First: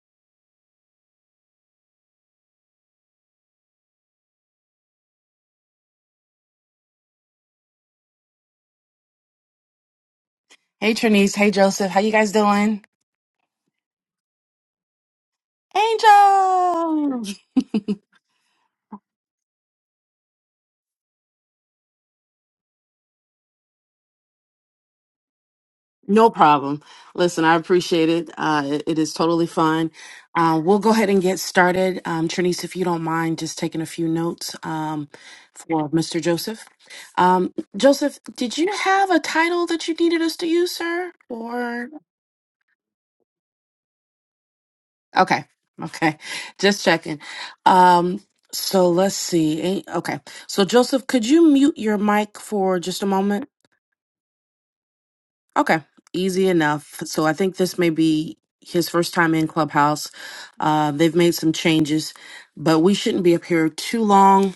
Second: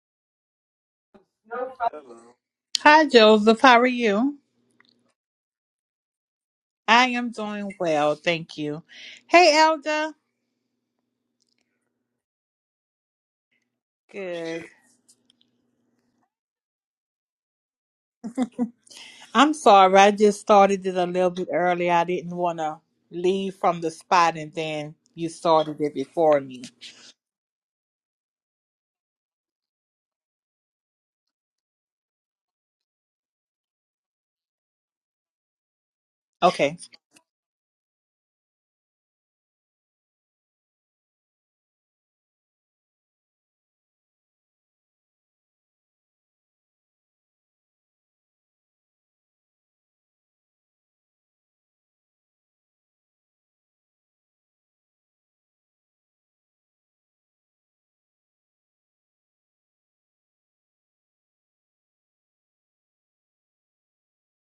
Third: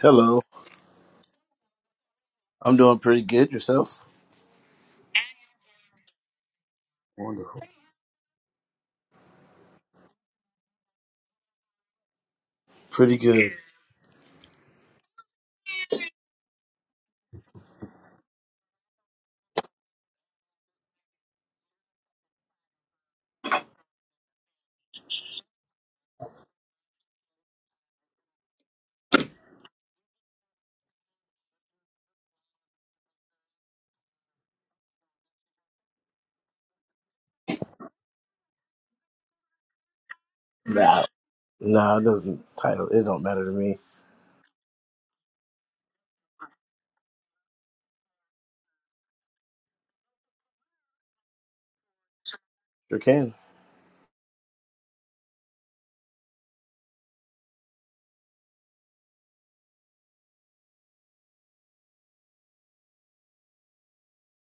Hello. I'm doing pretty good. Yourself? Hey Trinice, hey Joseph, how you guys doing? Pretty good. Angel! No problem. Listen, I appreciate it. Uh, it, it is totally fine. Uh, we'll go ahead and get started. Um, Trinice, if you don't mind, just taking a few notes um, for Mr. Joseph. Um, Joseph, did you have a title that you needed us to use, Nah. sir? Or Nah, it doesn't title it don't matter to me. okay, okay, just checking. Um, so let's see. Eh, Okay, so Joseph, could you mute your mic for Sure just a can. moment? Okay, easy enough. So I think this may be his first time in Clubhouse. Uh, they've made some changes, but we shouldn't be up here too long.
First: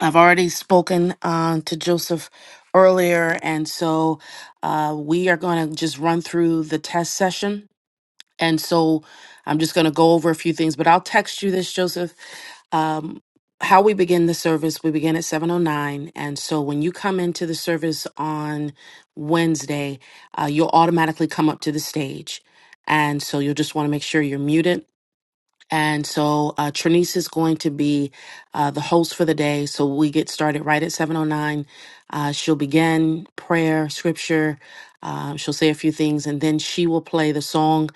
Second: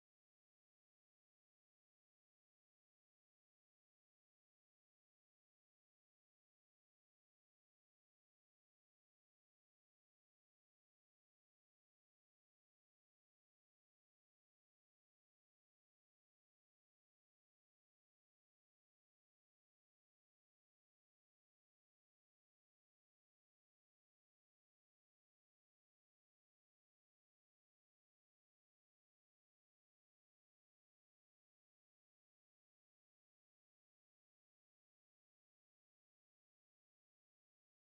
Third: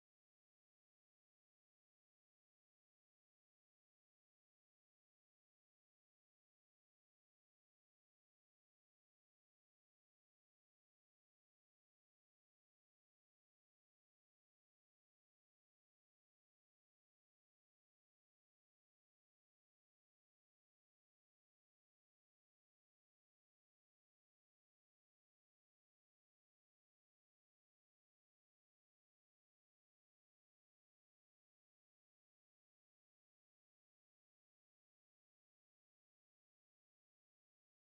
I've already spoken uh, to Joseph earlier, and so uh, we are going to just run through the test session and so I'm just going to go over a few things, but I'll text you this, Joseph. Um, how we begin the service, we begin at 7.09. And so when you come into the service on Wednesday, uh, you'll automatically come up to the stage. And so you'll just want to make sure you're muted. And so uh, Trinice is going to be uh, the host for the day. So we get started right at 7.09. Uh, she'll begin prayer, scripture. Uh, she'll say a few things, and then she will play the song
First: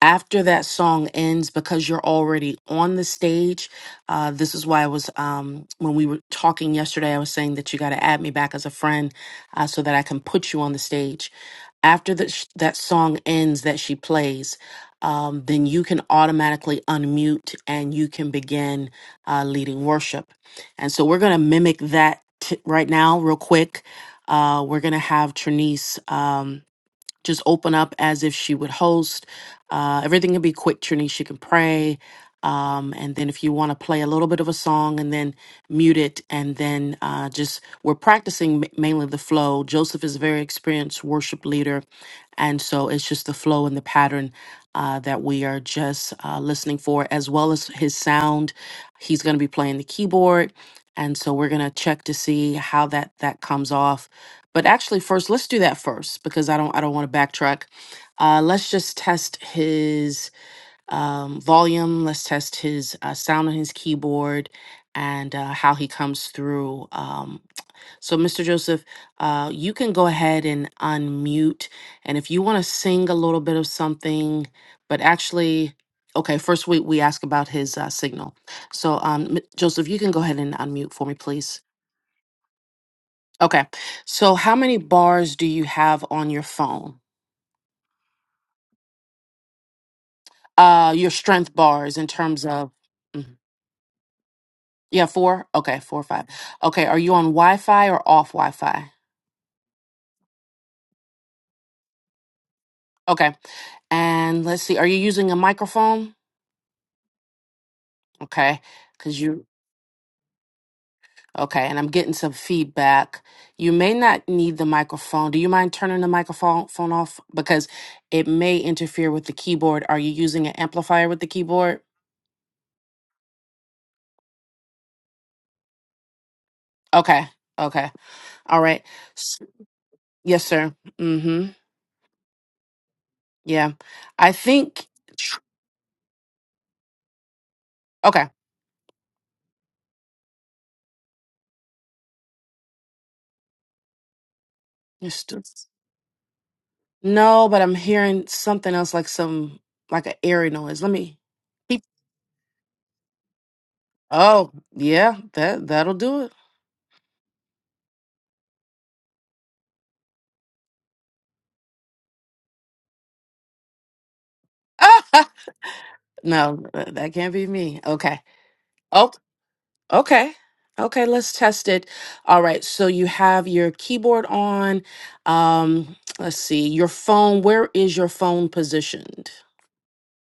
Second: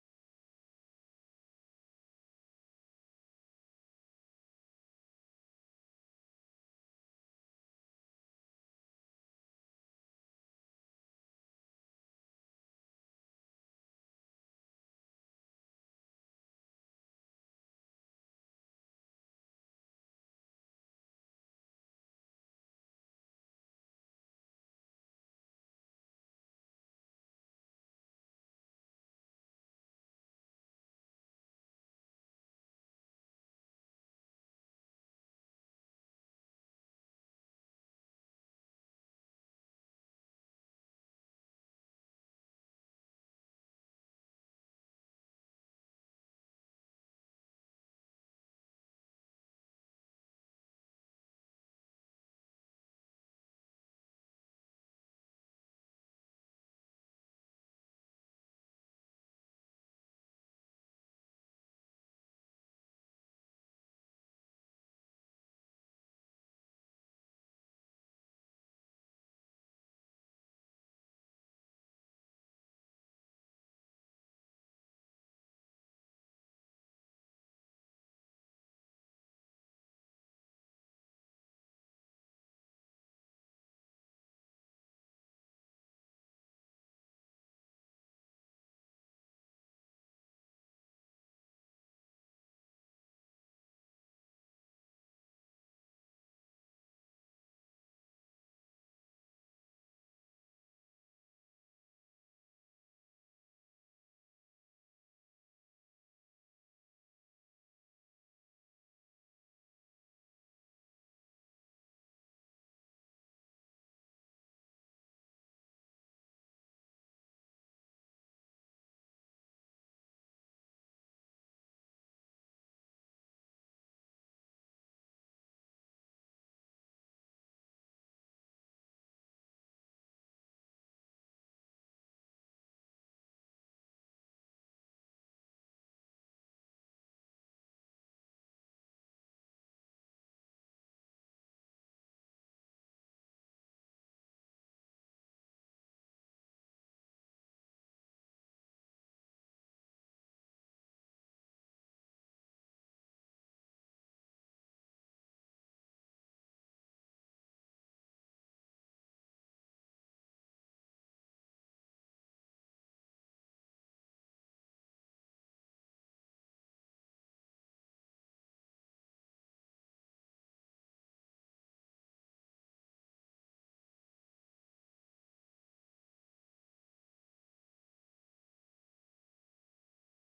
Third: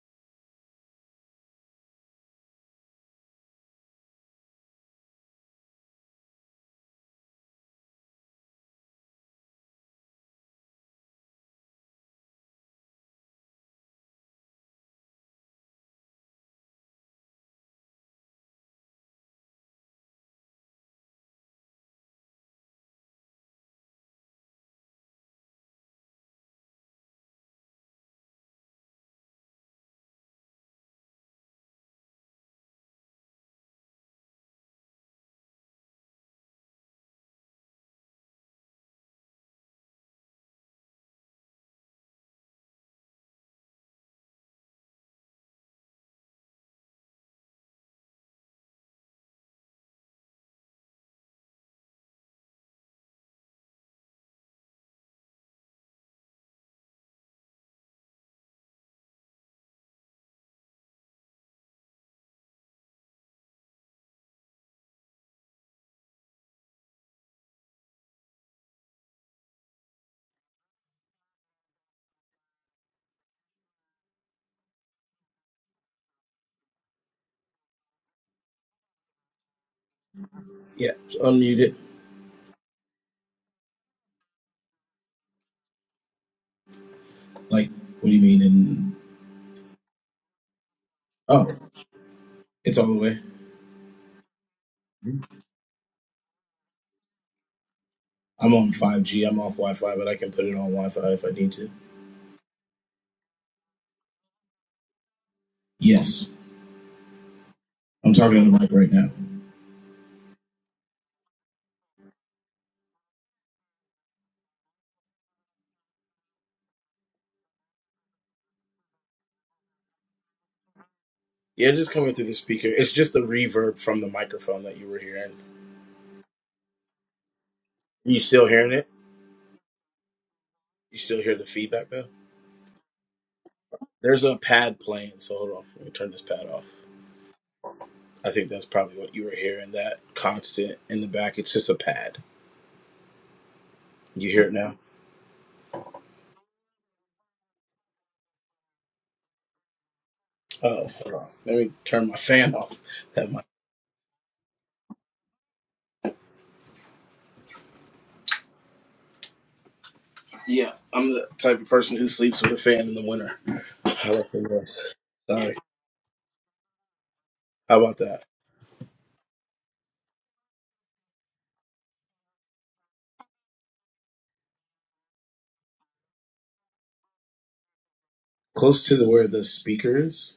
after that song ends because you're already on the stage uh, this is why i was um, when we were talking yesterday i was saying that you got to add me back as a friend uh, so that i can put you on the stage after the sh- that song ends that she plays um, then you can automatically unmute and you can begin uh, leading worship and so we're going to mimic that t- right now real quick uh, we're going to have Trinice. Um, just open up as if she would host. Uh, everything can be quick, Trini. She can pray. Um, and then if you want to play a little bit of a song and then mute it, and then uh, just we're practicing ma- mainly the flow. Joseph is a very experienced worship leader. And so it's just the flow and the pattern uh, that we are just uh, listening for, as well as his sound. He's going to be playing the keyboard. And so we're going to check to see how that, that comes off but actually, first, let's do that first because I don't I don't want to backtrack. Uh, let's just test his um, volume. Let's test his uh, sound on his keyboard and uh, how he comes through. Um, so, Mr. Joseph, uh, you can go ahead and unmute, and if you want to sing a little bit of something, but actually. Okay, first we, we ask about his uh, signal. So, um, M- Joseph, you can go ahead and Yeah, unmute for me, please. unmute it. Okay. So how many bars do you have on your phone? Like, what do you mean? And Uh your oh, strength bars in terms of it's all the way. Mhm. Yeah, four? Okay, four or five. Okay, are you on Wi-Fi or off I'm on Wi-Fi? 5G. I'm off Wi-Fi, but I can put it on Wi-Fi if I need to. Okay. And let's see, are you using a microphone? Yes, I'm talking on the Okay, mic right now. because you okay, and I'm getting some feedback. You may not need the microphone. Do you mind turning the microphone phone off? Because it may interfere with the keyboard. Are you using an amplifier with the Yeah, keyboard? just coming through the speaker. It's just the reverb from the microphone that you were hearing. Okay, okay, You still all hearing right. it? Yes, sir. You still hear the Mm-hmm. feedback though? Yeah. There's I a pad think playing, so hold on. Let me turn this pad off. okay. I think that's probably what you were hearing. That constant in the back. It's just a pad. You hear it now? Yes, do- No, but I'm hearing something else like some like an airy noise. Oh, Let hold me on. Let me keep turn my fan off. That might. Oh, yeah, that that'll do it. Yeah, I'm the type of person who sleeps with a fan in the winter. How about the noise? Sorry. no, that that can't be How me. about Okay. that? Oh, okay. Okay, let's test it. All right. So you have your keyboard on. Um, let's see. Your phone, where is your phone Close to the where positioned? the speaker is.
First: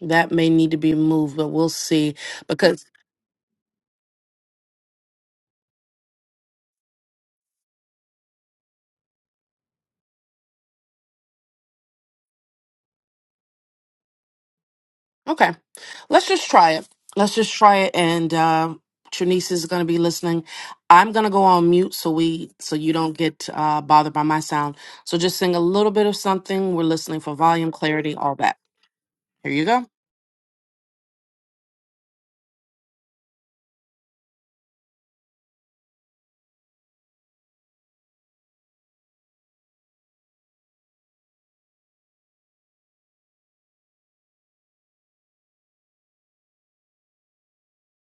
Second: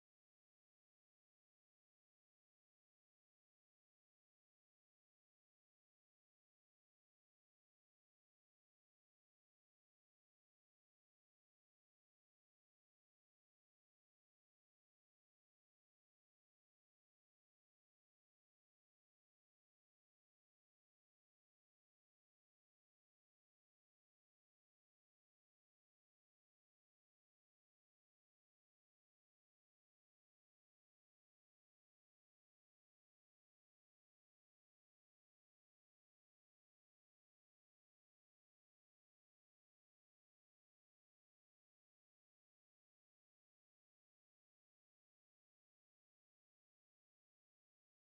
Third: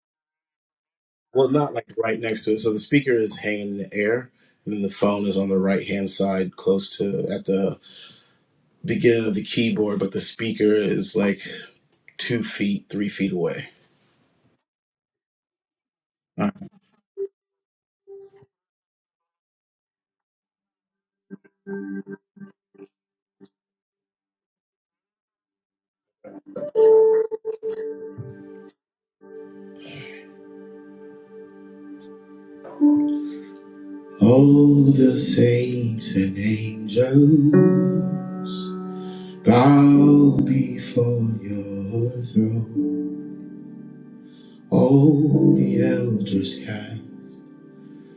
That may need to be moved, but Well, we'll not like see right next to it. So the because speaker is hanging in the air, and then the phone is on the right hand side, close to at the beginning of the keyboard. But the speaker is like two feet, three feet away. Okay. Let's just try it. Let's just try it. And uh, Trinice is going to be listening. I'm going to go on mute so we so you don't get uh, bothered by my sound. So just sing a little bit of something. We're listening for volume, clarity, all that. Here you go. All the saints and angels bow before your throne. All the elders have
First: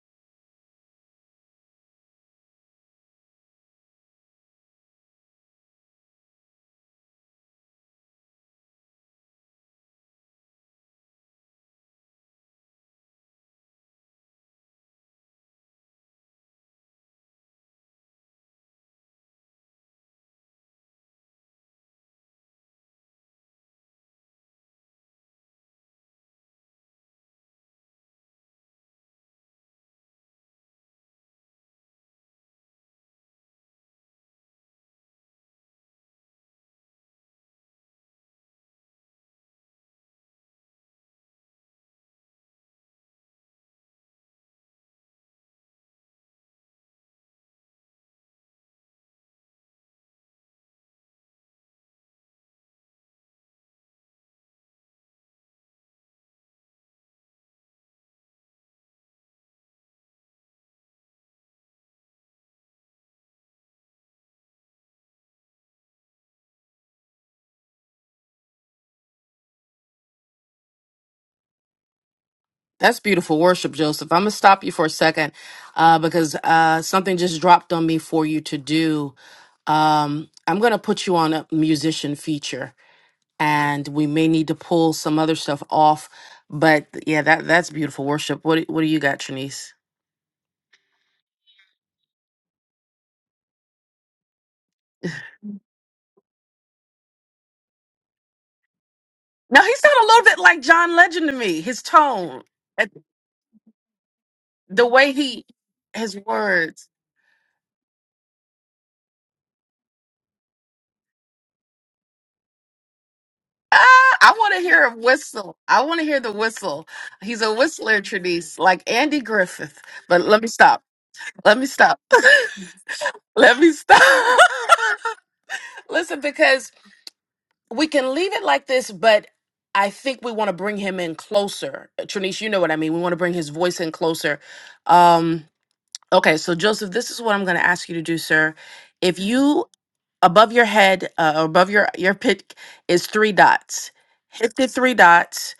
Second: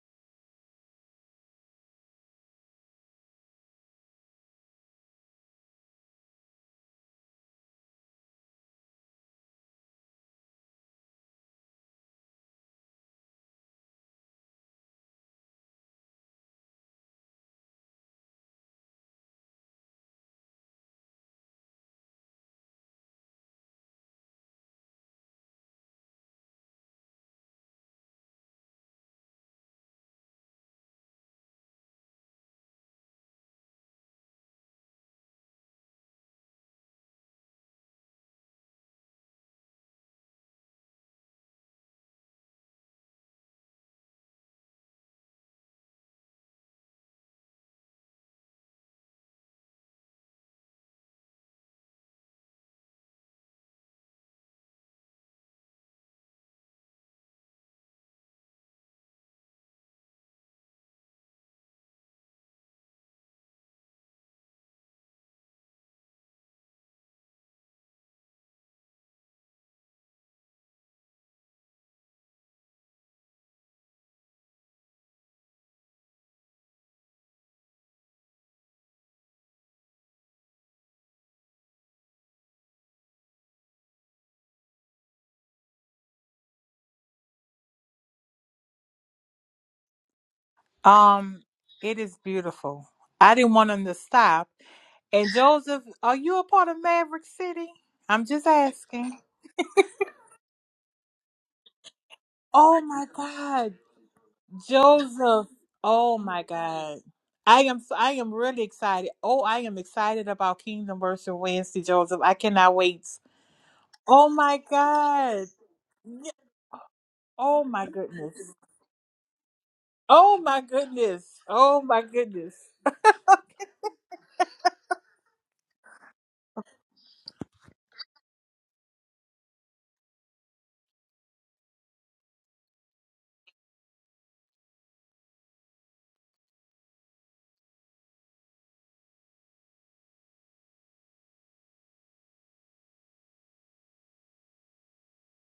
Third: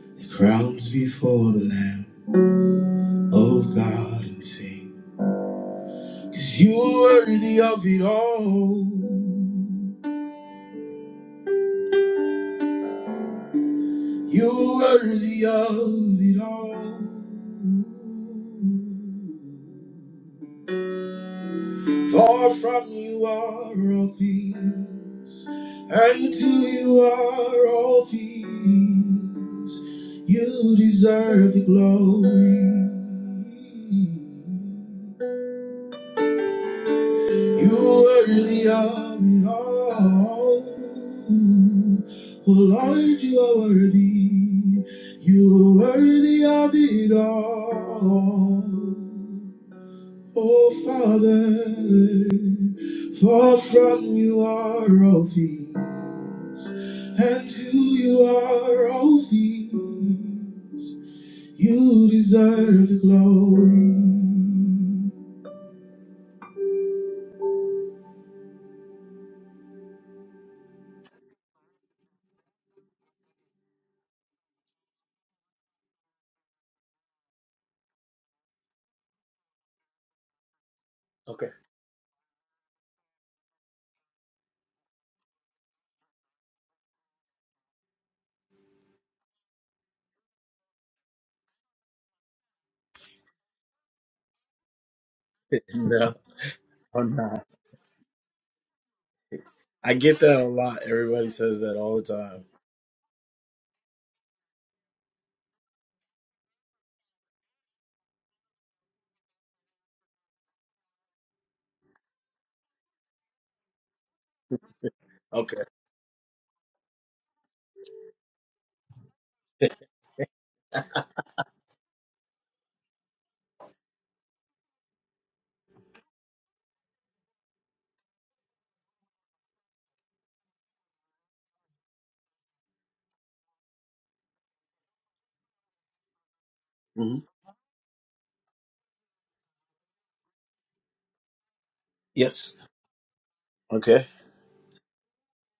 the crowns before the Lamb of God and sing, 'cause you are worthy of it all. You are worthy of it all. Far from you are all things, and to you are all things. You deserve the glory. You are worthy of it all. Oh, Worthy, you are worthy of it all. Oh, Father, for from you are all things, and to you are all things. You deserve the glory. That's beautiful worship, Joseph. I'm going to stop you for a second uh, because uh, something just dropped on me for you to do. Um, I'm going to put you on a Okay. musician feature. and we may need to pull some other stuff off. But yeah, that that's beautiful worship. What do- what do you got, Trinice? No, I'm not. Now he I sounded a get little bit that a like lot. John Legend Everybody to me. says that His all the tone, time. at- the way he, his words. Ah, I want to hear a whistle. Okay. I want to hear the whistle. He's a whistler, Trinice, like Andy Griffith. But let me stop. Let me stop. let me stop. Listen, because we can leave it like this, but I think we want to bring him in closer. Uh, Trinice, you know what I mean. We want to bring his voice in closer. Um, okay, so Joseph, this is Mhm. what I'm going to ask you to do, sir. If you above your head, uh, or above your your pick Yes. is three dots. Okay. Hit the three dots.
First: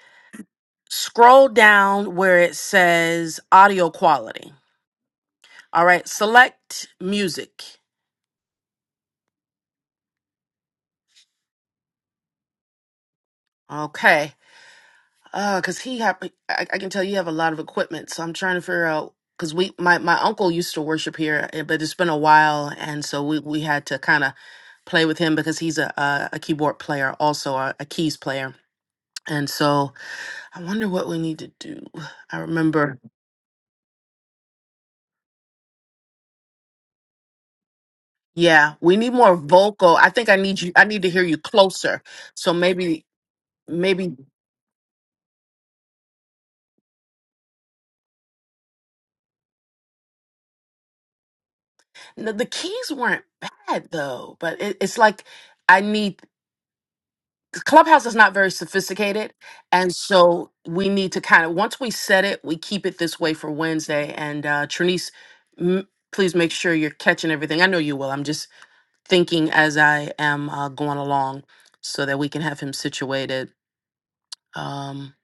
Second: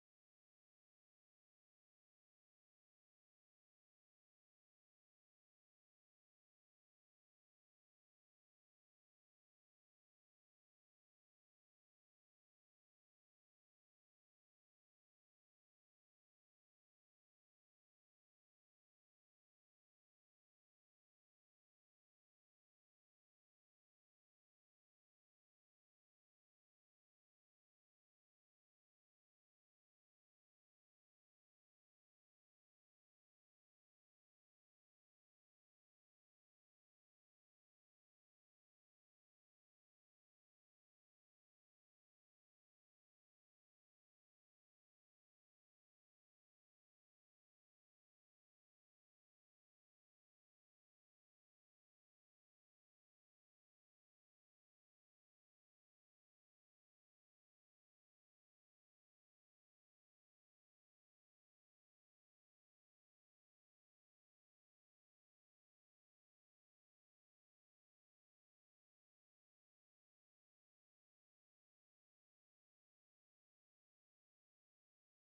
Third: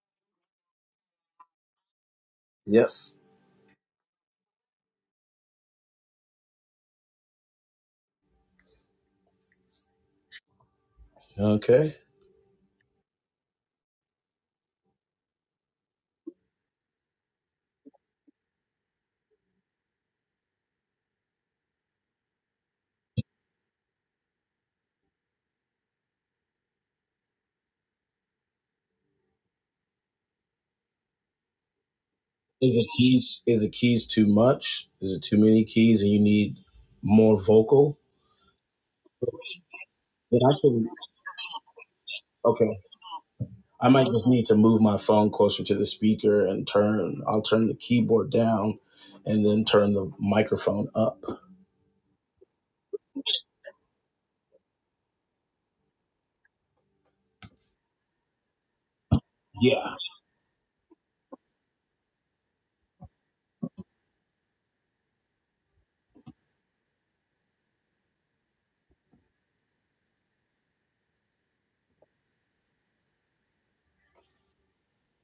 Scroll down where it Yes. says audio quality. All right, select music. Okay. Okay Ah, cause he have, I, I can tell you have a lot of equipment. So I'm trying to figure out, cause we, my, my uncle used to worship here, eh, but it's been a while. And so we, we had to kind of play with him because he's a, a, a keyboard player, also a, a keys player. And so I wonder what we need to do. I Is the remember. keys is the keys too much? Is it too many keys and you need more vocal? Yeah. We need more vocal. I think I Then I need you, I could need to hear you closer. So okay. maybe, I might maybe just need to move my phone closer to the speaker and turn I'll turn the keyboard down and then turn the microphone up. no, the keys weren't bad though, but it, it's like, I need Clubhouse is not very sophisticated. And Yeah. so we need to kind of, once we set it, we keep it this way for Wednesday. And uh, Trinice, m- please make sure you're catching everything. I know you will. I'm just thinking as I am uh, going along so that we can have him situated. Um,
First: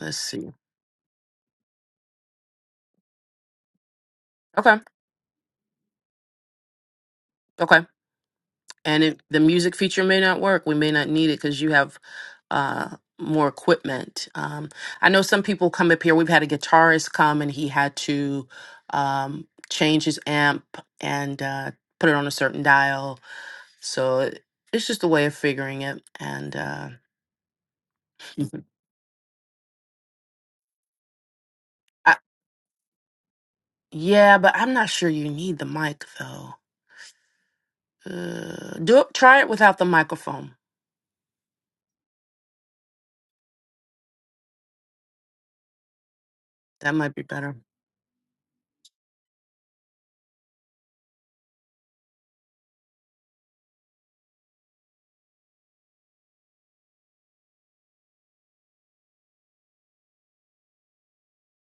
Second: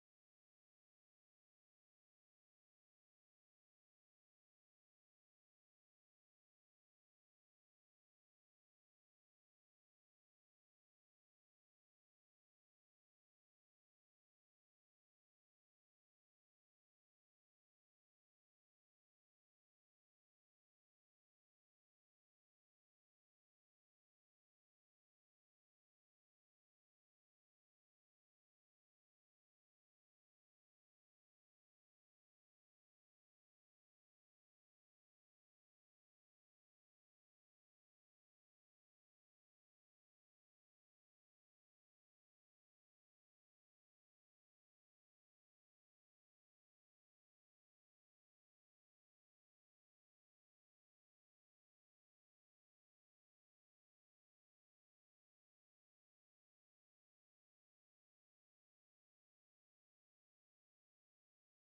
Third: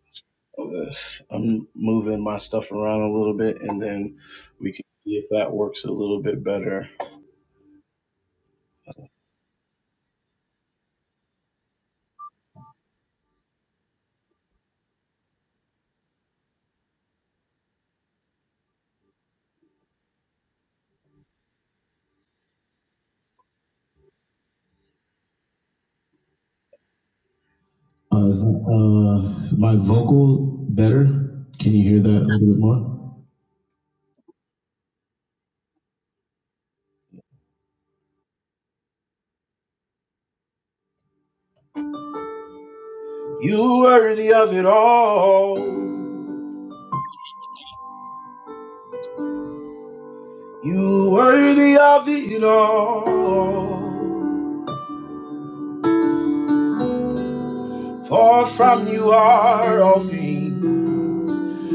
let's see. Okay. I'm moving my stuff around a little bit and then we Okay. can see if that works a little bit better. Okay. And it, the music feature may not work. We may not need it because you have uh, more equipment. Um, I know some people come up here. We've had a guitarist come and he had to um, change his amp and uh, put it on a certain dial. So it- it's just a way of figuring it. And uh, Uh, is, Mhm. uh, is my vocal better? Can you hear that I, a little bit more? yeah, but I'm not sure you need the mic though. Uh, do it, try it without the microphone. You worthy of it all. That might be better. You worthy of it all. For from you are all things,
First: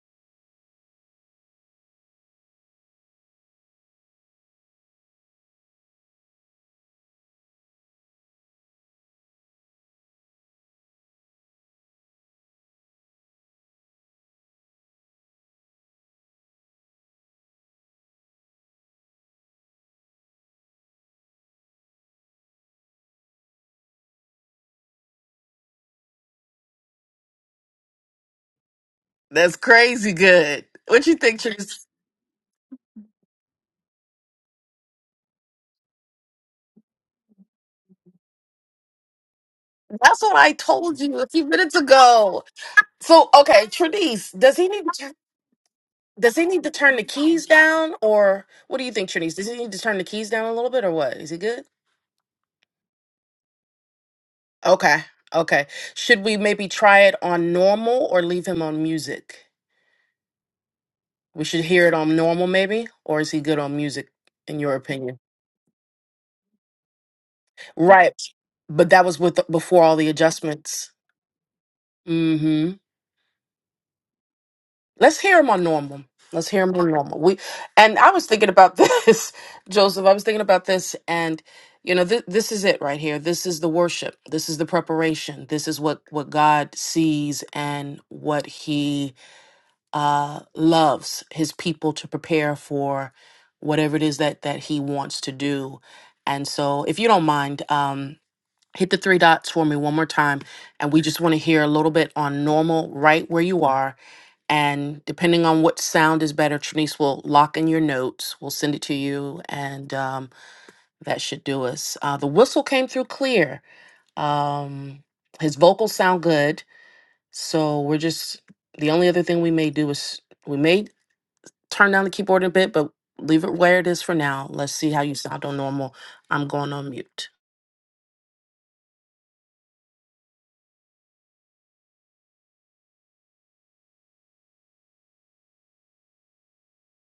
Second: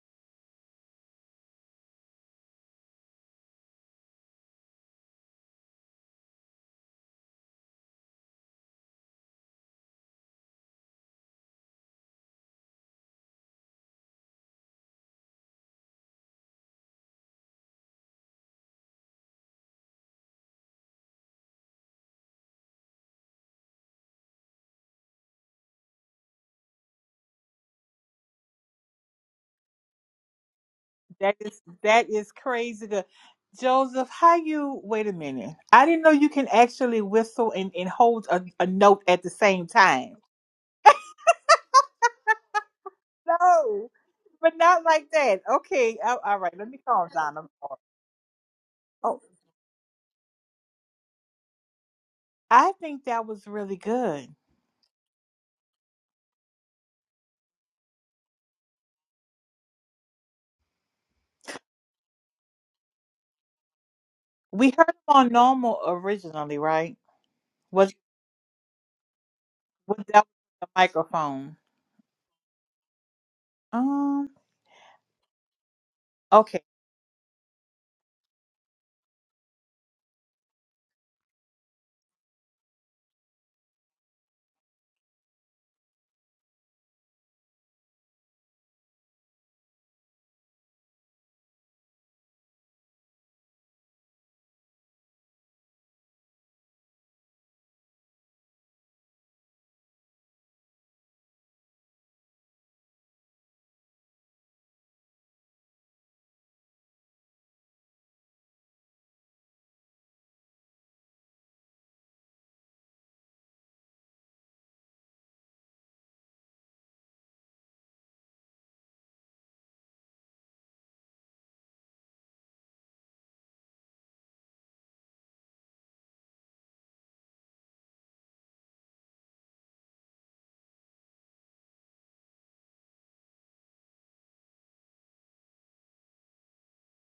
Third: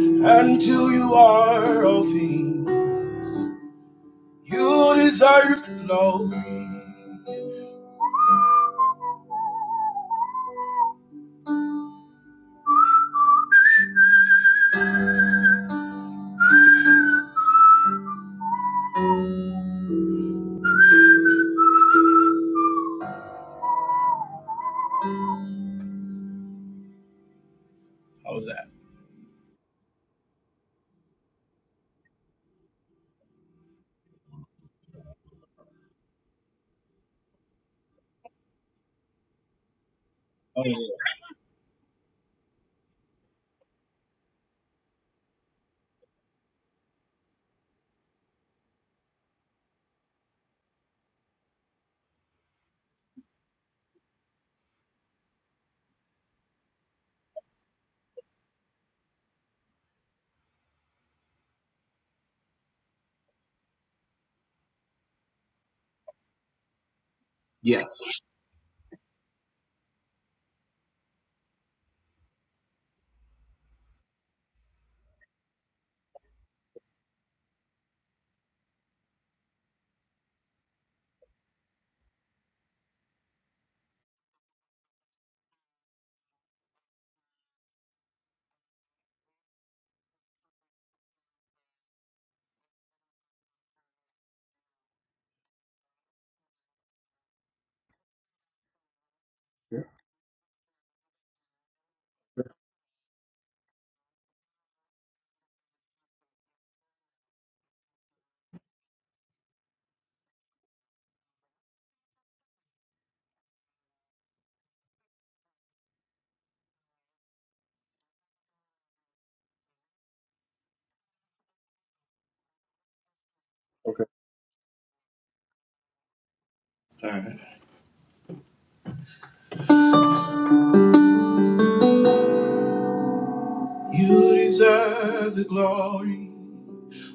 and to you are all things. You deserve the glory. How was that? That's crazy good. What you think, Therese? That's what I Oh yeah. told you a few minutes ago. So okay, Trinice, does he need? Does he need to turn the keys down, or what do you think, Trinise? Does he need to turn the keys down a little bit, or what? Is he good? Okay, okay. Should we maybe try it on normal, or leave him on music? We should hear it on normal, maybe, or is he good on music? In your opinion, Yes. right? But that was with before all the adjustments. hmm Let's hear him on normal. Let's hear him on normal. We and I was thinking about this, Joseph. I was thinking about this, and you know, th- this is it right here. This is the worship. This is the preparation. This is what what God sees and what He uh, loves His people to prepare for whatever it is that that He wants to do. And so, if you don't mind, um, hit the three dots for me Yeah, one more time, and we just want to hear a little bit on normal, right where you are and depending on what sound is better, Trinice will lock in your notes. We'll send it to you, and um, that should do us. Uh, the whistle came through clear. Um, his vocals sound good. So we're just, the only other thing we may do is we may turn down the keyboard a bit, but leave it where it is Okay. for now. Let's see how you sound on normal. I'm going on All right. mute. You deserve the glory.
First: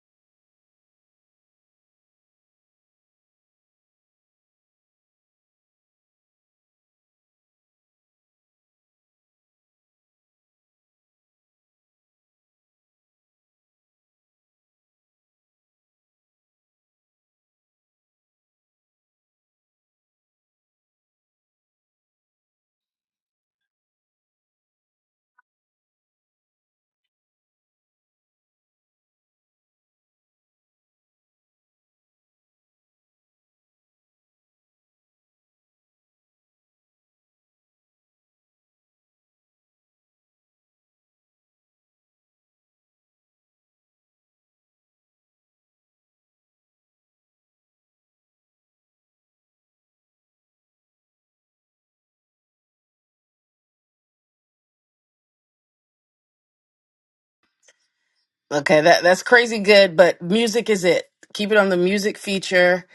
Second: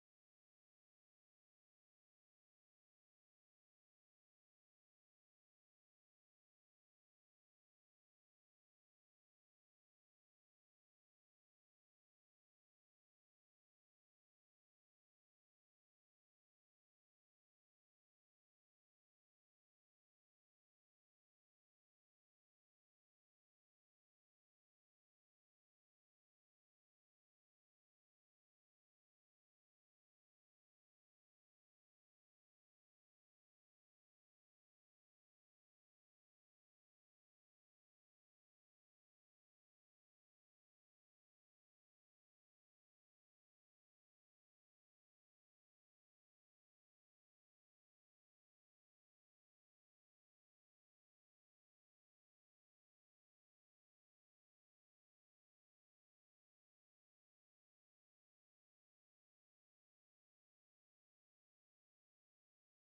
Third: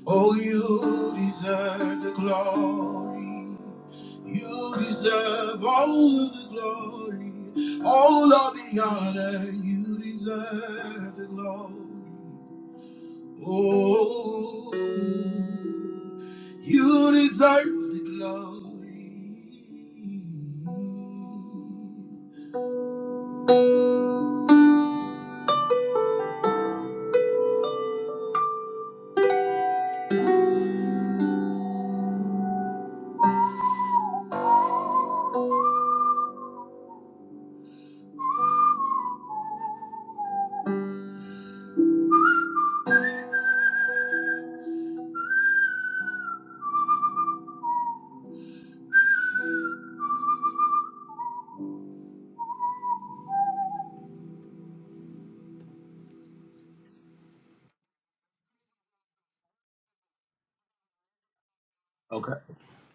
Oh, you deserve the glory. You deserve all of the glory, all of the honor. You deserve the glory. Oh, you deserve the glory. Okay, that, that's crazy good, but music is it. Keep it on the music Okay. feature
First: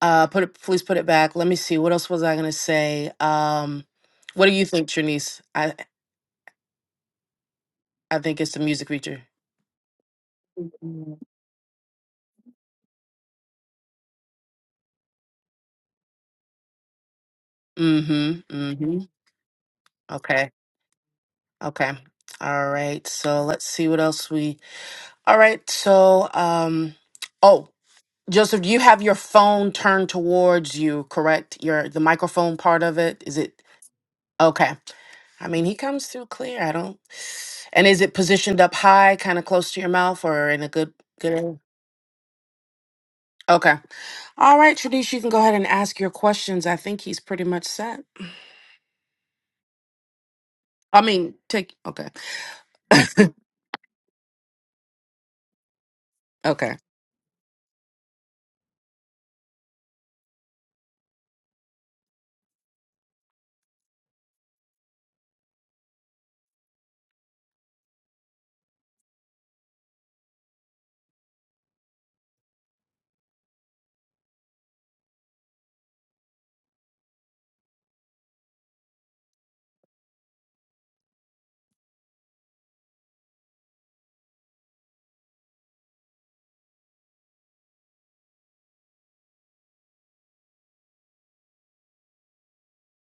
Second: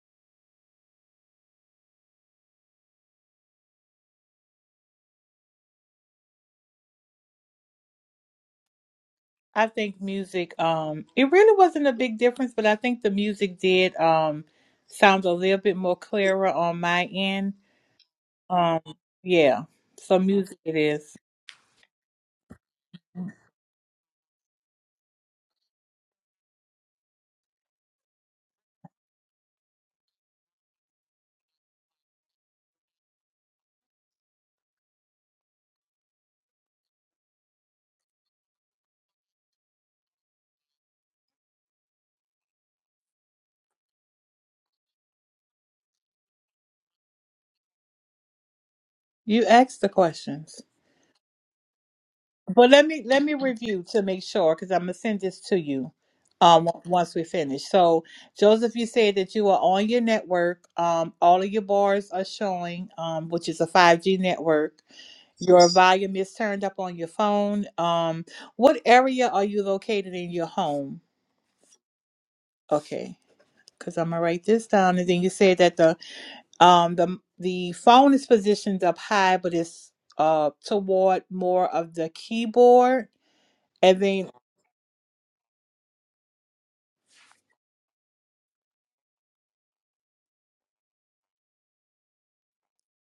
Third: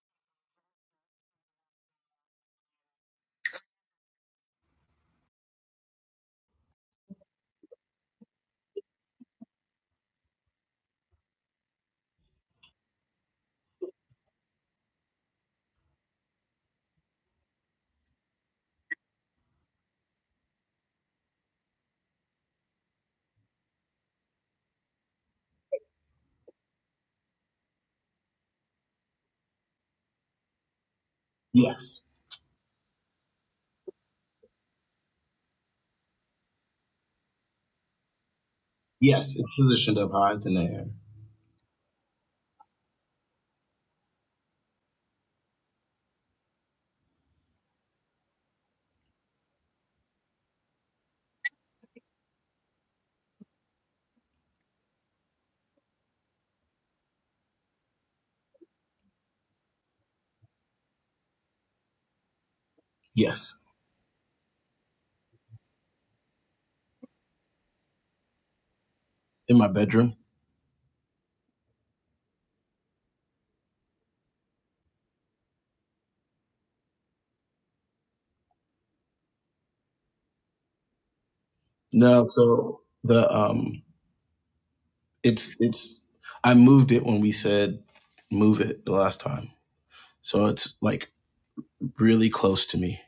Uh, put it, please put it back. Let me see. What else was I gonna say? Um, what do you think, Trinice? I I think it's the music feature. Mm-hmm. Mm-hmm. Okay. Okay. All right. So let's see what else we. All right. So um. Oh, Joseph, you have your phone turned towards you, correct? Your the Yes. microphone part of it. Is it okay? I mean, he comes through clear. I don't. And is it positioned up high, Yes. kind It's of close to your positioned up mouth, high. It's or in in the a air. good good area? Okay. All right, Trinice, you can go ahead and ask your questions. I think he's pretty much set. I mean, take okay, okay. Yes. in my bedroom. No, so the um, it's it's I moved it when we said move it the last time. So it's like really close to me.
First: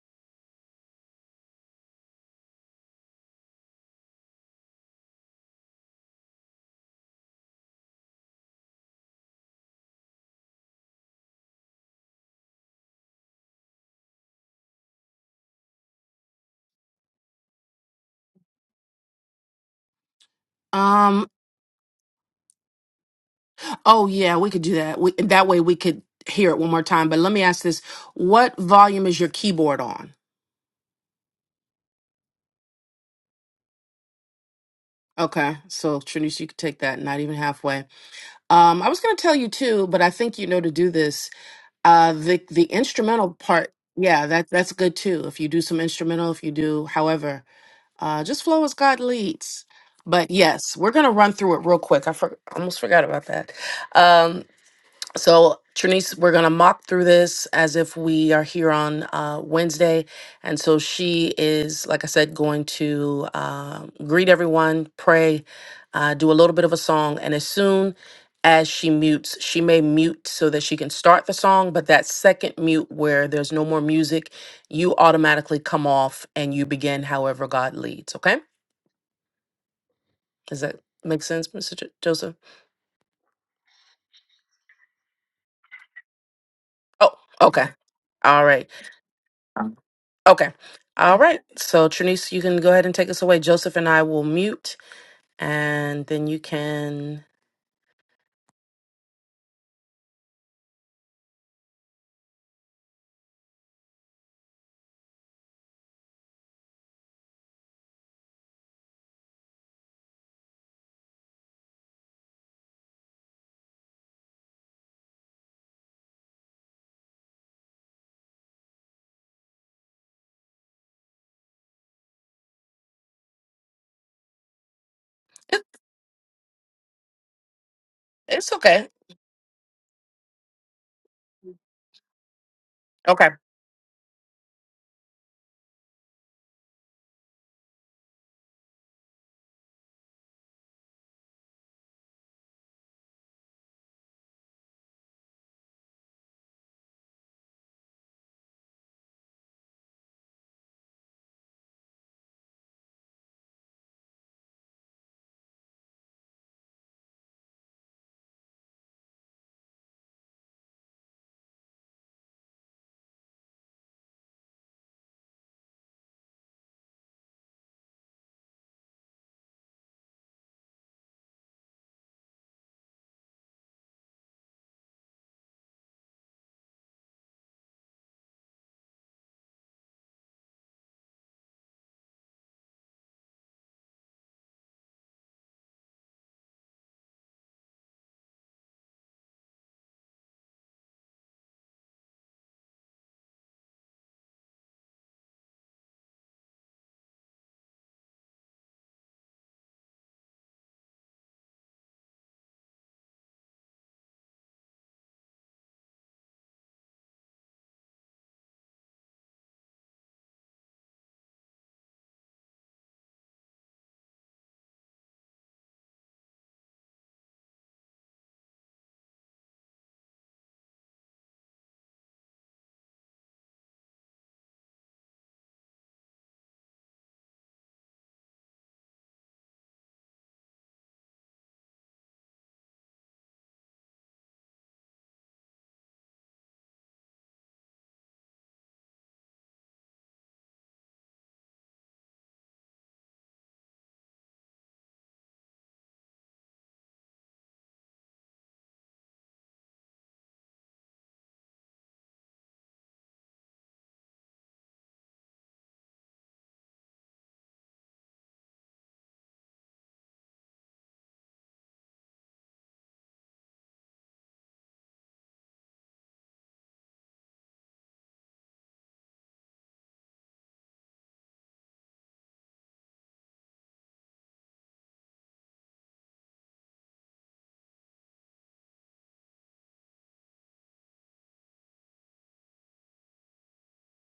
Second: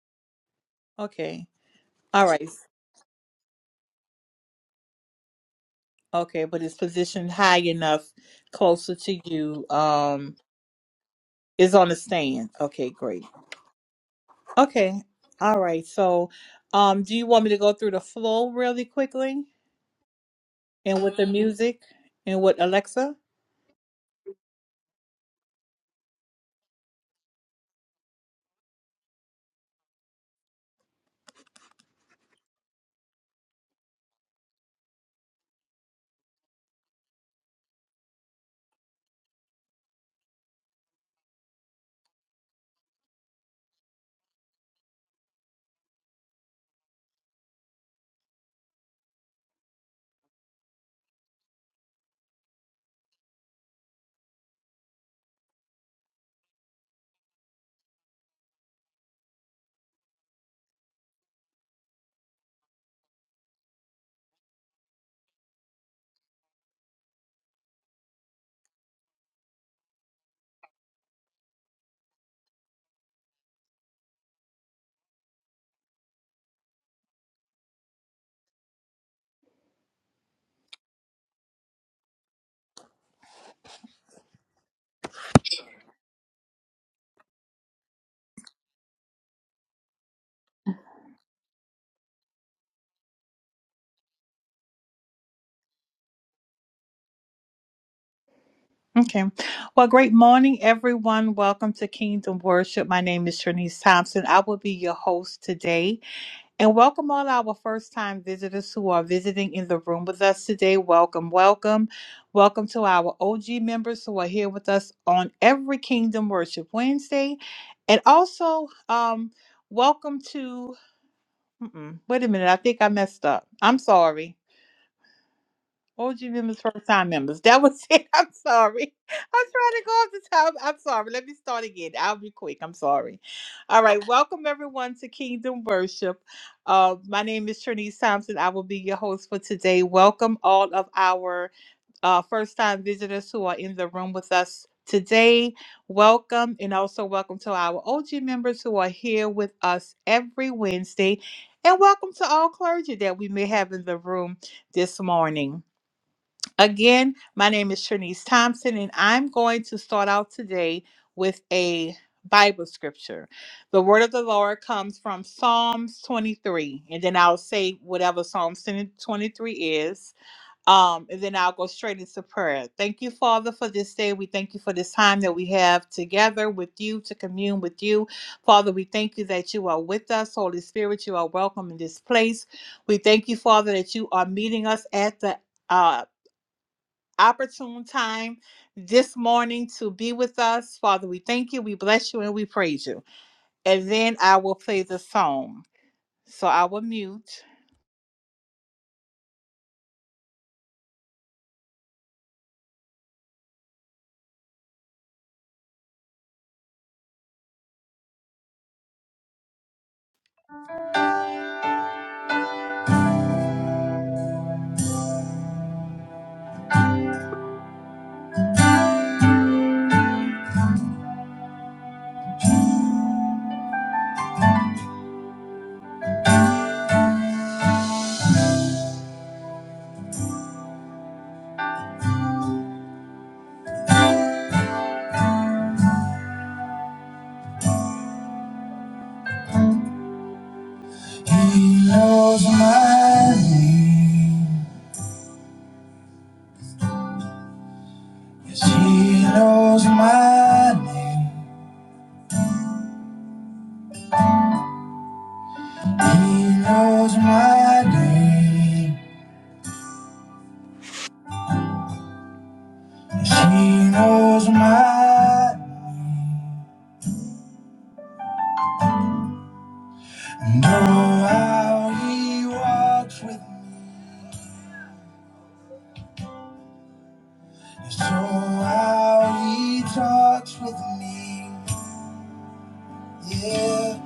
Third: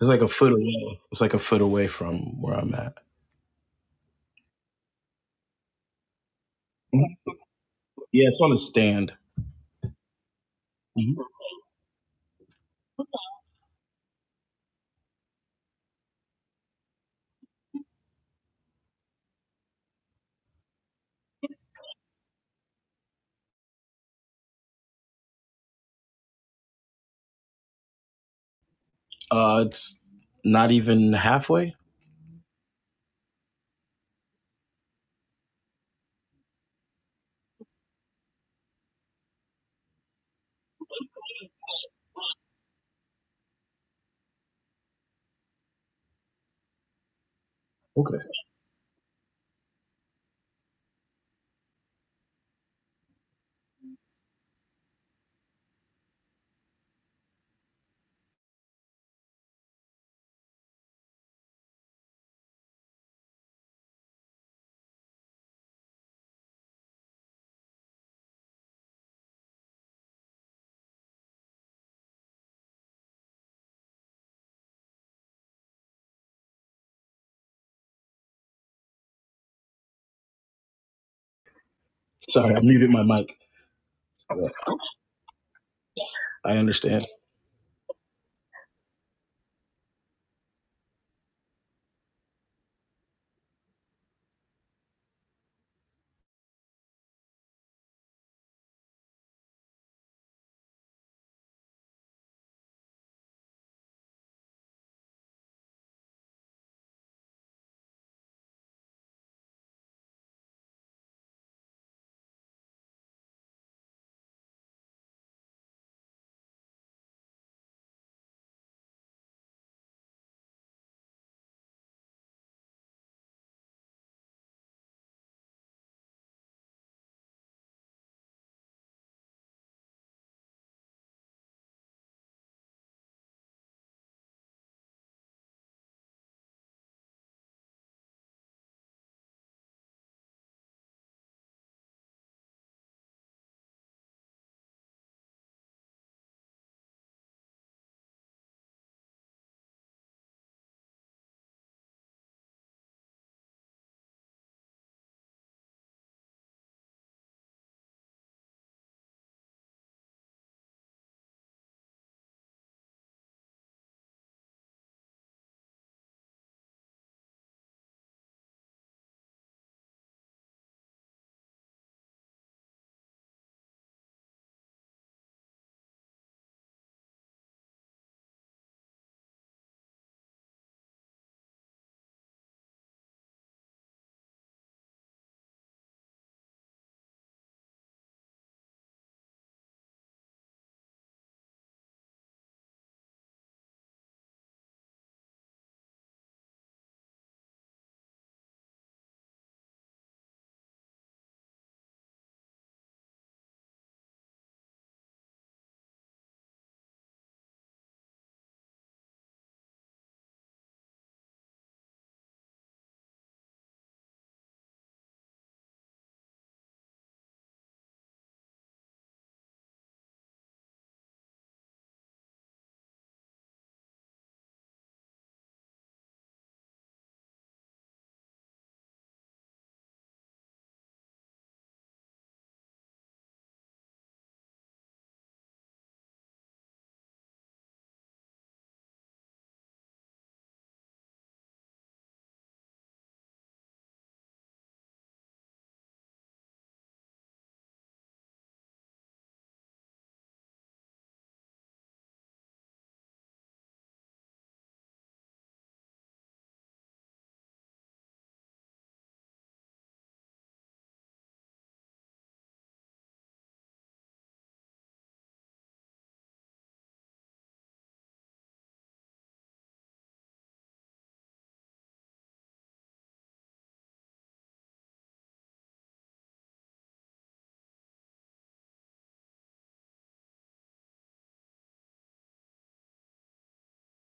It's like a foot away. It's like a foot away from where I'm at. Mhm. Yeah, it's on a stand. Mhm. Um. Oh yeah, we could do that. We, that way we could hear it one more time. But let me ask this: What volume is your Uh, keyboard it's on? not even halfway. Okay, so Trinice, you could take that. Not even halfway. Um, I was going to tell you too, but I think you know to do this. Uh, the the instrumental part. Yeah, that that's good too. If you do some instrumental, if you do, however, Okay. Uh, just flow as God leads. But yes, we're going to run through it real quick. I for- almost forgot about that. Um, so, Trinice, we're going to mock through this as if we are here on uh, Wednesday. And so she is, like I said, going to uh, greet everyone, pray, uh, do a little bit of a song. And as soon as she mutes, she may mute so that she can start the song. But that second mute where there's no more music, you automatically come off and you begin however God leads. Okay? Does that make sense, Mr. Jo- Joseph? Sorry, I muted my mic. Sorry. I understand. Oh, okay. All right. Okay. All right. So, Trinice, you can go ahead and take us away. Joseph and I will mute, and then you can. It, it's okay. Okay. He knows my name. Yes, he knows my name. He knows my name. Yes, he knows my and oh how he walks with me. Yes, oh how he talks with me. Yeah.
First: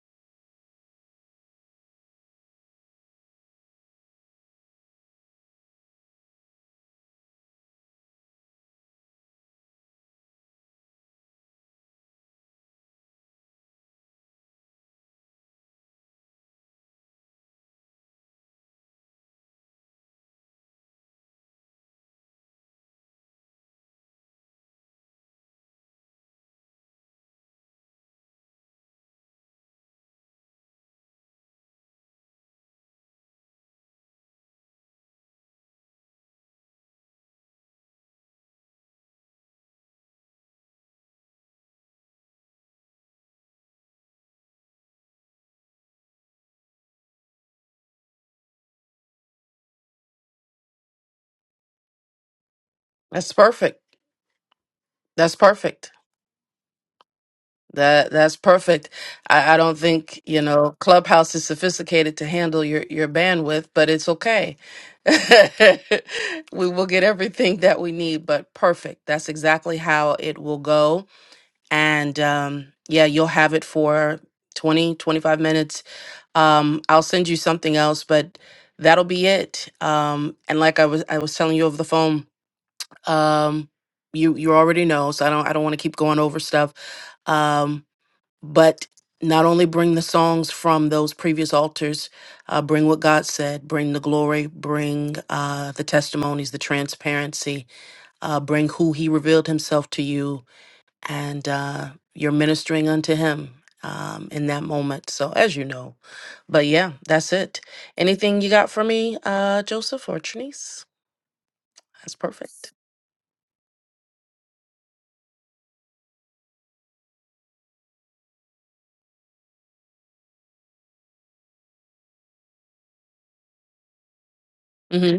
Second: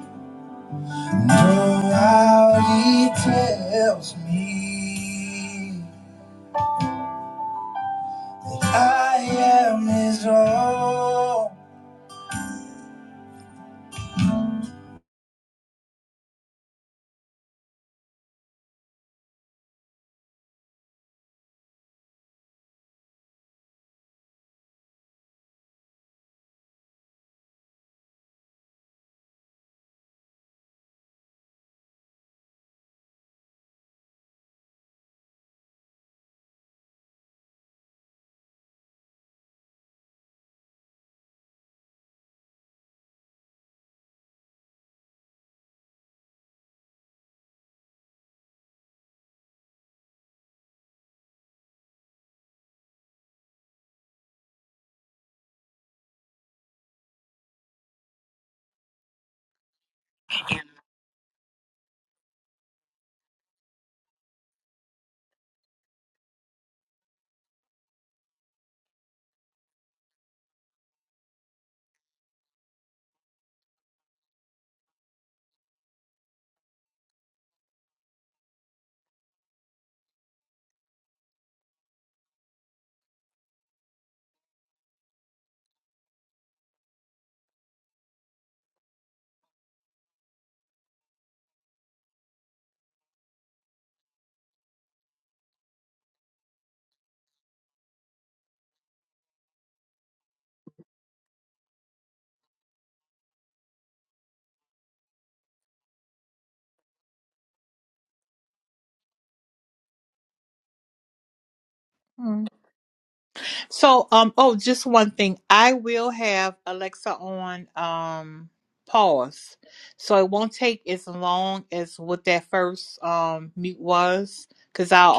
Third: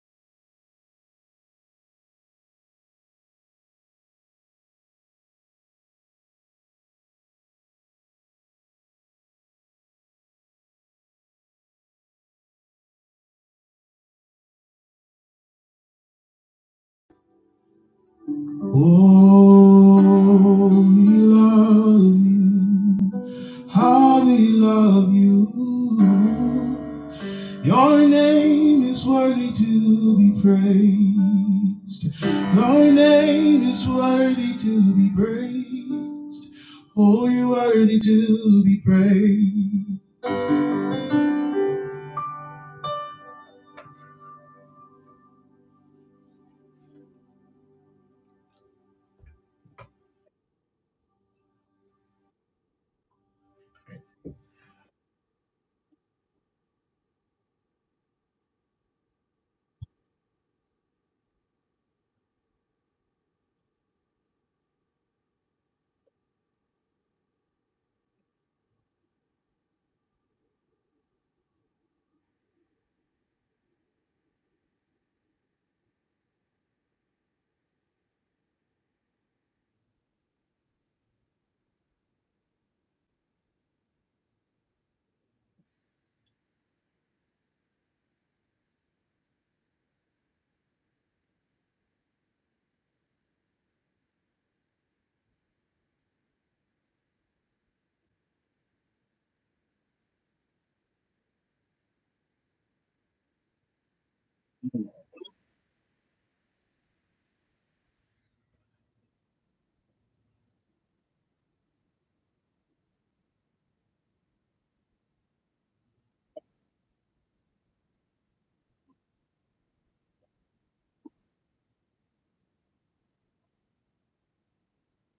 And oh how he tells me I am his own. Oh, we love you. How we love you. Your name is worthy to be praised. Your name is worthy to be praised. Oh, you're worthy to be praised. That's perfect. That's perfect. That that's perfect. I, I don't think you know Clubhouse is sophisticated to handle your your bandwidth, but it's okay. we will get everything that we need, but perfect. That's exactly how it will go. And um, yeah, you'll have it for 20 25 minutes Um, I'll send you something else, but that'll be it. Um, and like I was I was telling you over the phone, um, you you already know, so I don't I don't want to keep going over stuff. Um, but not only bring the songs from those previous altars, uh, bring what God said, bring the glory, bring uh, the testimonies, the transparency, uh, bring who He revealed Himself to you, and uh, you're ministering unto him um, in that moment. So, as you know, but yeah, that's it. Anything you got for me, uh, Joseph or Trinice? That's perfect. Mm-hmm.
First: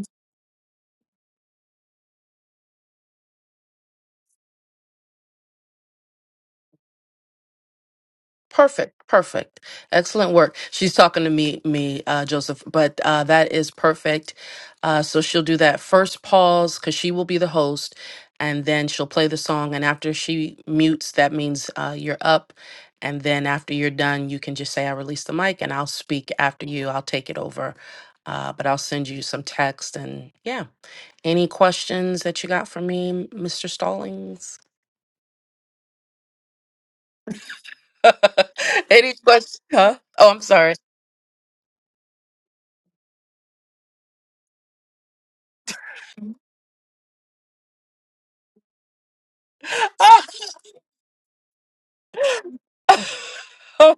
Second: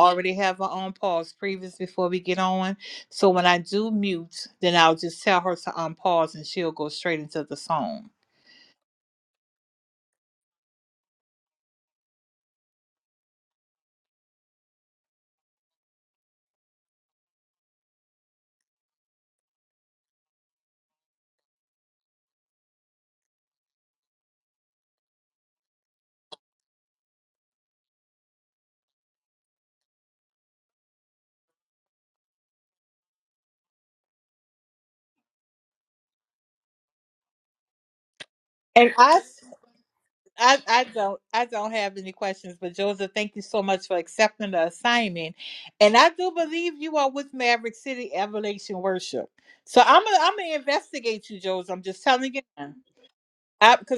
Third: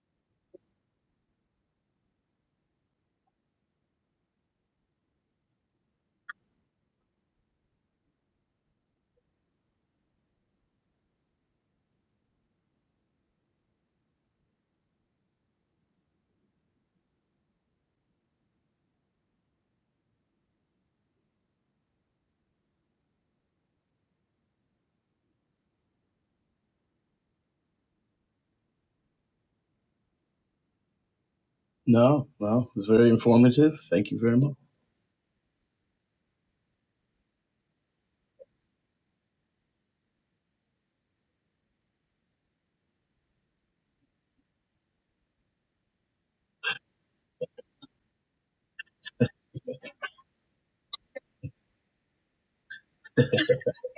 Perfect, perfect, excellent work. She's talking to me, me, uh, Joseph, but uh, that is perfect. Uh, so she'll do that first pause because she will be the host, and then she'll play the song. And after she mutes, that means uh, you're up. And then after you're done, you can just say, "I release the mic," and I'll speak after you. I'll take it over, uh, but I'll send you some text. And yeah, any questions No, that you no, got it for was very me, Mr. informative. Thank you very much. Stallings? any questions? Huh? Oh, I'm sorry. Oh,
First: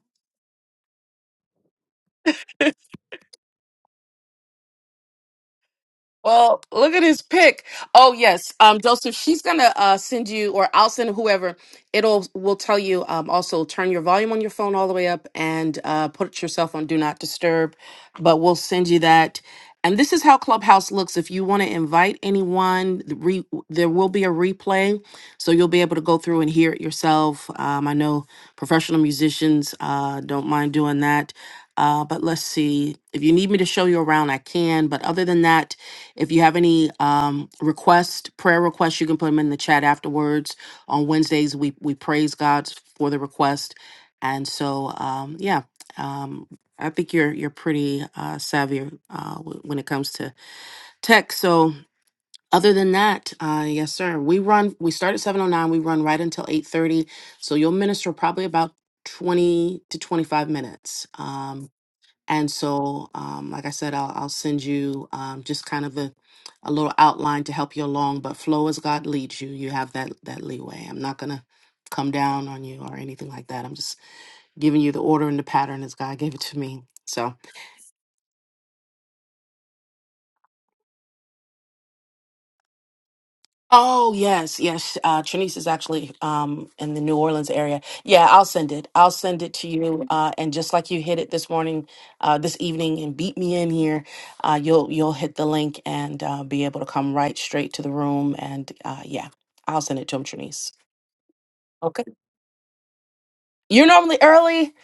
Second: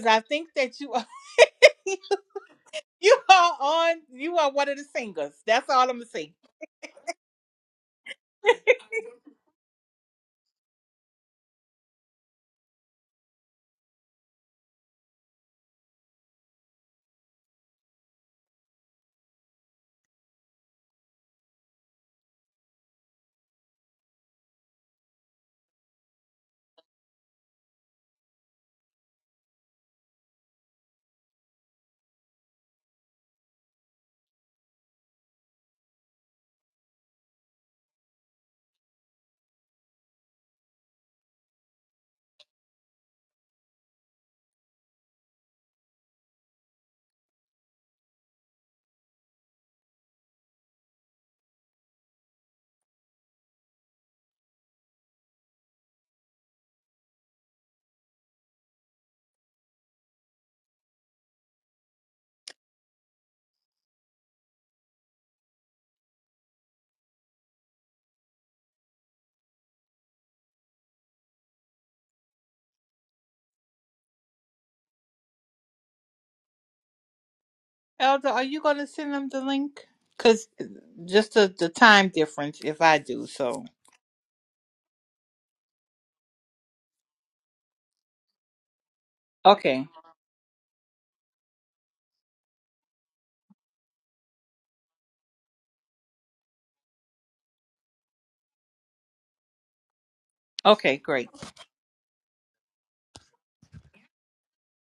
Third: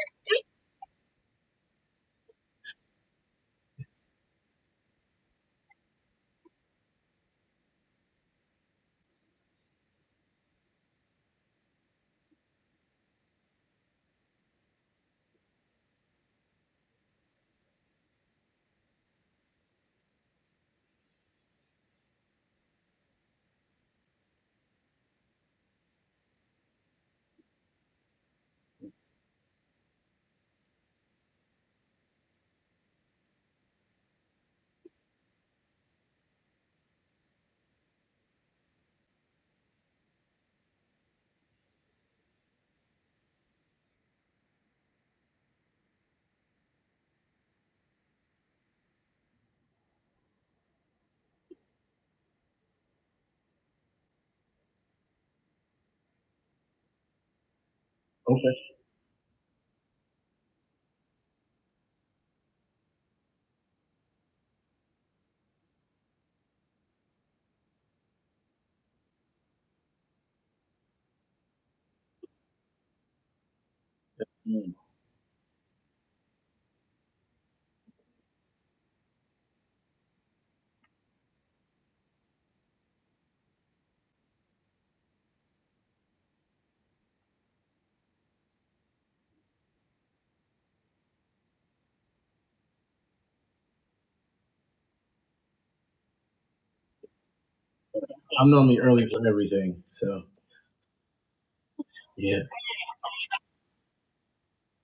Well, look at his pick. Oh yes, um, Joseph, she's gonna uh, send you, or I'll send whoever. It'll will tell you. Um, also, turn your volume on your phone all the way up and uh, put yourself on do not disturb. But we'll send you that. And this is how Clubhouse looks. If you want to invite anyone, the re- there will be a replay, so you'll be able to go through and hear it yourself. Um, I know professional musicians uh, don't mind doing that. Uh, but let's see. If you need me to show you around, I can. But other than that, if you have any um, requests, prayer requests, you can put them in the chat afterwards. On Wednesdays, we we praise God for the request, and so um, yeah, um, I think you're you're pretty uh, savvy uh, w- when it comes to tech. So other than that, uh, yes, sir, we run. We start at seven oh nine. We run right until eight thirty. So you'll minister probably Okay. about twenty to twenty five minutes. um, and so, um, like I said, I'll, I'll send you um, just kind of a, a little outline to help you along. But flow as God leads you. You have that that leeway. I'm not gonna come down on you or anything like that. I'm just giving you the order and the pattern as God gave it to me. So. Oh yes, yes. Uh, Trinice is actually um, in the New Orleans area. Yeah, I'll send it. I'll send it to you. Uh, and just like you hit it this morning, uh, this evening, and beat me in here, uh, you'll you'll hit the link and uh, be able to come right straight to the room. I'm And normally uh, early yeah, for I'll everything, send it to so him, Trinice. Okay. yeah. You're normally early.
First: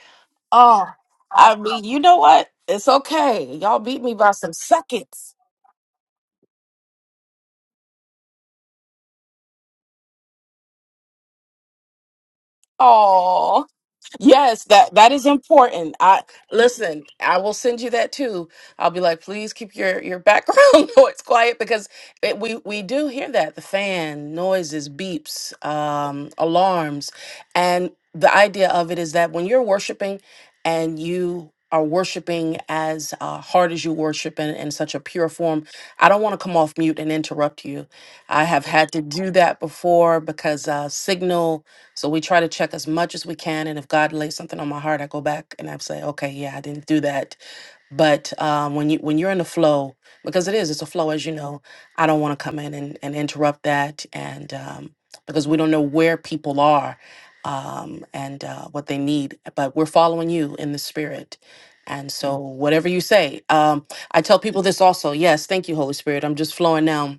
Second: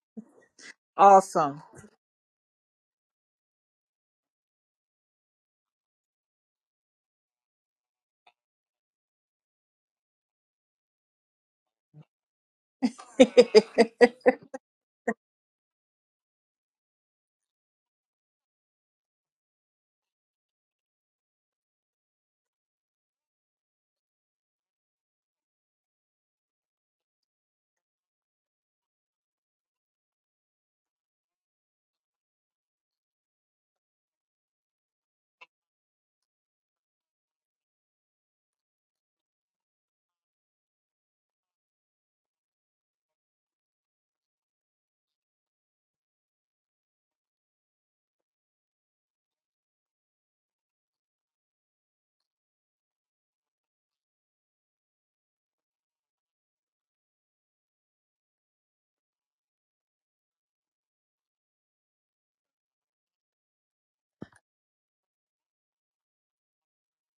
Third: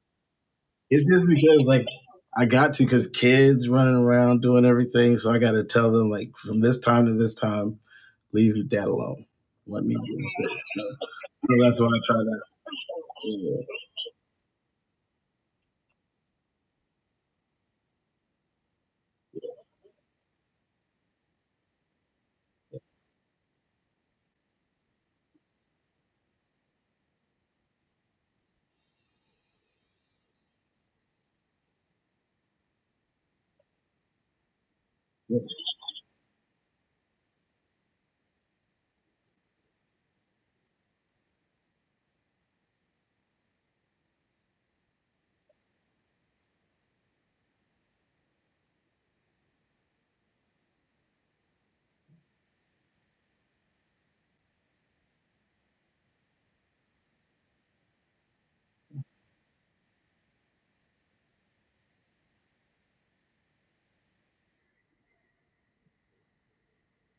Oh, It's just I because mean, like you know I what? got to It's because okay. kids Y'all running beat me by around some doing everything, so seconds. I got to tell them like from this time to this time, leave your dad alone. Let me. do it. So that's why I try that. Yeah. Yes, that that is important. I listen, I will send you that too. I'll be like, please keep your your background noise quiet because it, we we do hear that the fan noises, beeps, um, alarms, and the idea of it is that when you're worshiping and you are worshiping as uh, hard as you worship in, in such a pure form. I don't want to come off mute and interrupt you. I have had to do that before because uh, Signal so we try to check as much as we can. And if God lays something on my heart, I go back and I say, okay, yeah, I didn't do that. But um, when you when you're in the flow, because it is, it's a flow, as you know. I don't want to come in and, and interrupt that, and um, because we don't know where people are um, and uh, what they need. But we're following you in the spirit, and so whatever you say, um, I tell people this also. Yes, thank you, Holy Spirit. I'm just flowing now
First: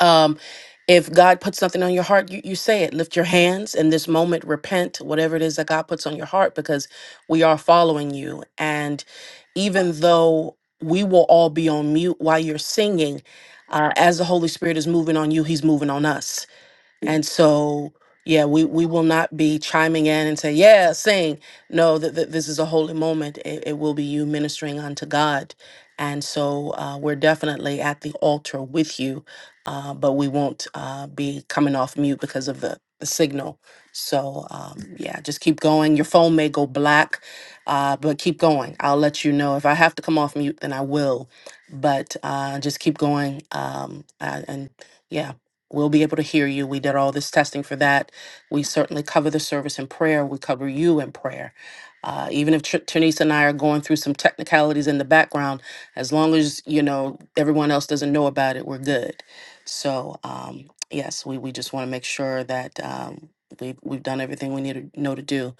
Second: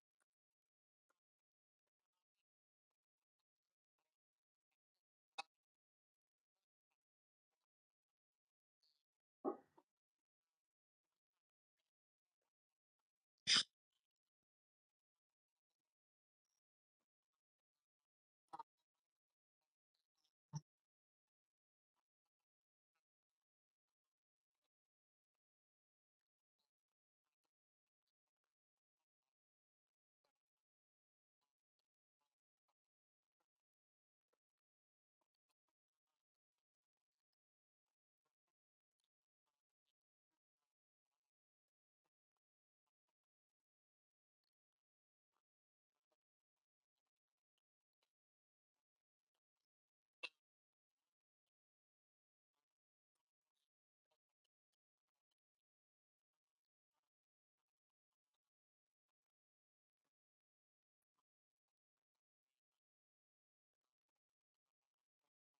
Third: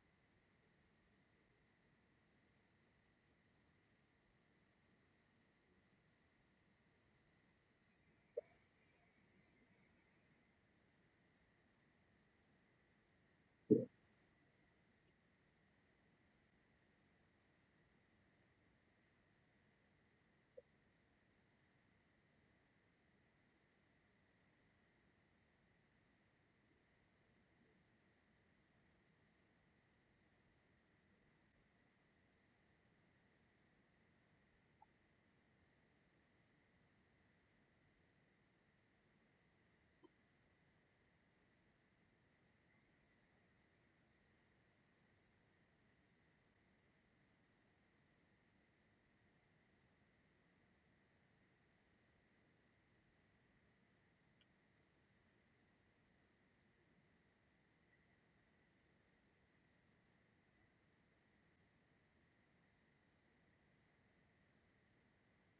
um, if God puts something on your heart, you, you say it. Lift your hands in this moment, repent, whatever it is that God puts on your heart, because we are following you. And even though we will all be on mute while you're singing, uh, as the Holy Spirit is moving on you, He's moving on us. And so, yeah, we, we will not be chiming in and say, yeah, sing. No, that this is a holy moment. It, it will be you ministering unto God. And so uh, we're definitely at the altar with you, uh, but we won't uh, be coming off mute because of the, the signal. So, um, yeah, just keep going. Your phone may go black, uh, but keep going. I'll let you know. If I have to come off mute, then I will. But uh, just keep going um, uh, and yeah, We'll be able to hear you. We did all this testing for that. We certainly cover the service in prayer. We cover you in prayer. Uh, even if Tr- Ternice and I are going through some technicalities in the background, as long as you know everyone else doesn't know about it, we're good. So um, yes, we, we just want to make sure that um, we've we've done everything we need to know to do.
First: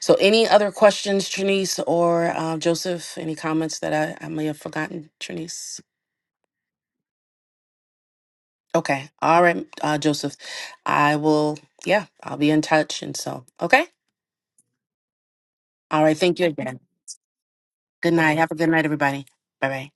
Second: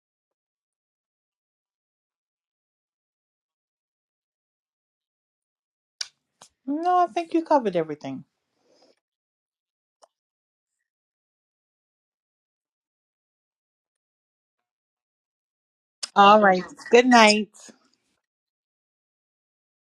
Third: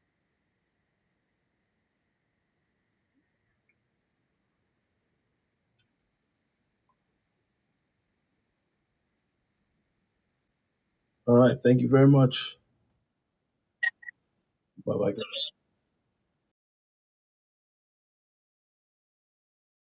So any other questions, Trinice or uh, Joseph? Any comments that I, I may have forgotten, Trinice? Okay. All right, uh, Joseph. I All right. will, Thank you yeah, very I'll be much. in touch. And so, okay. Bye bye. All right. Thank you again. Good night. Have a good night, everybody. Bye bye.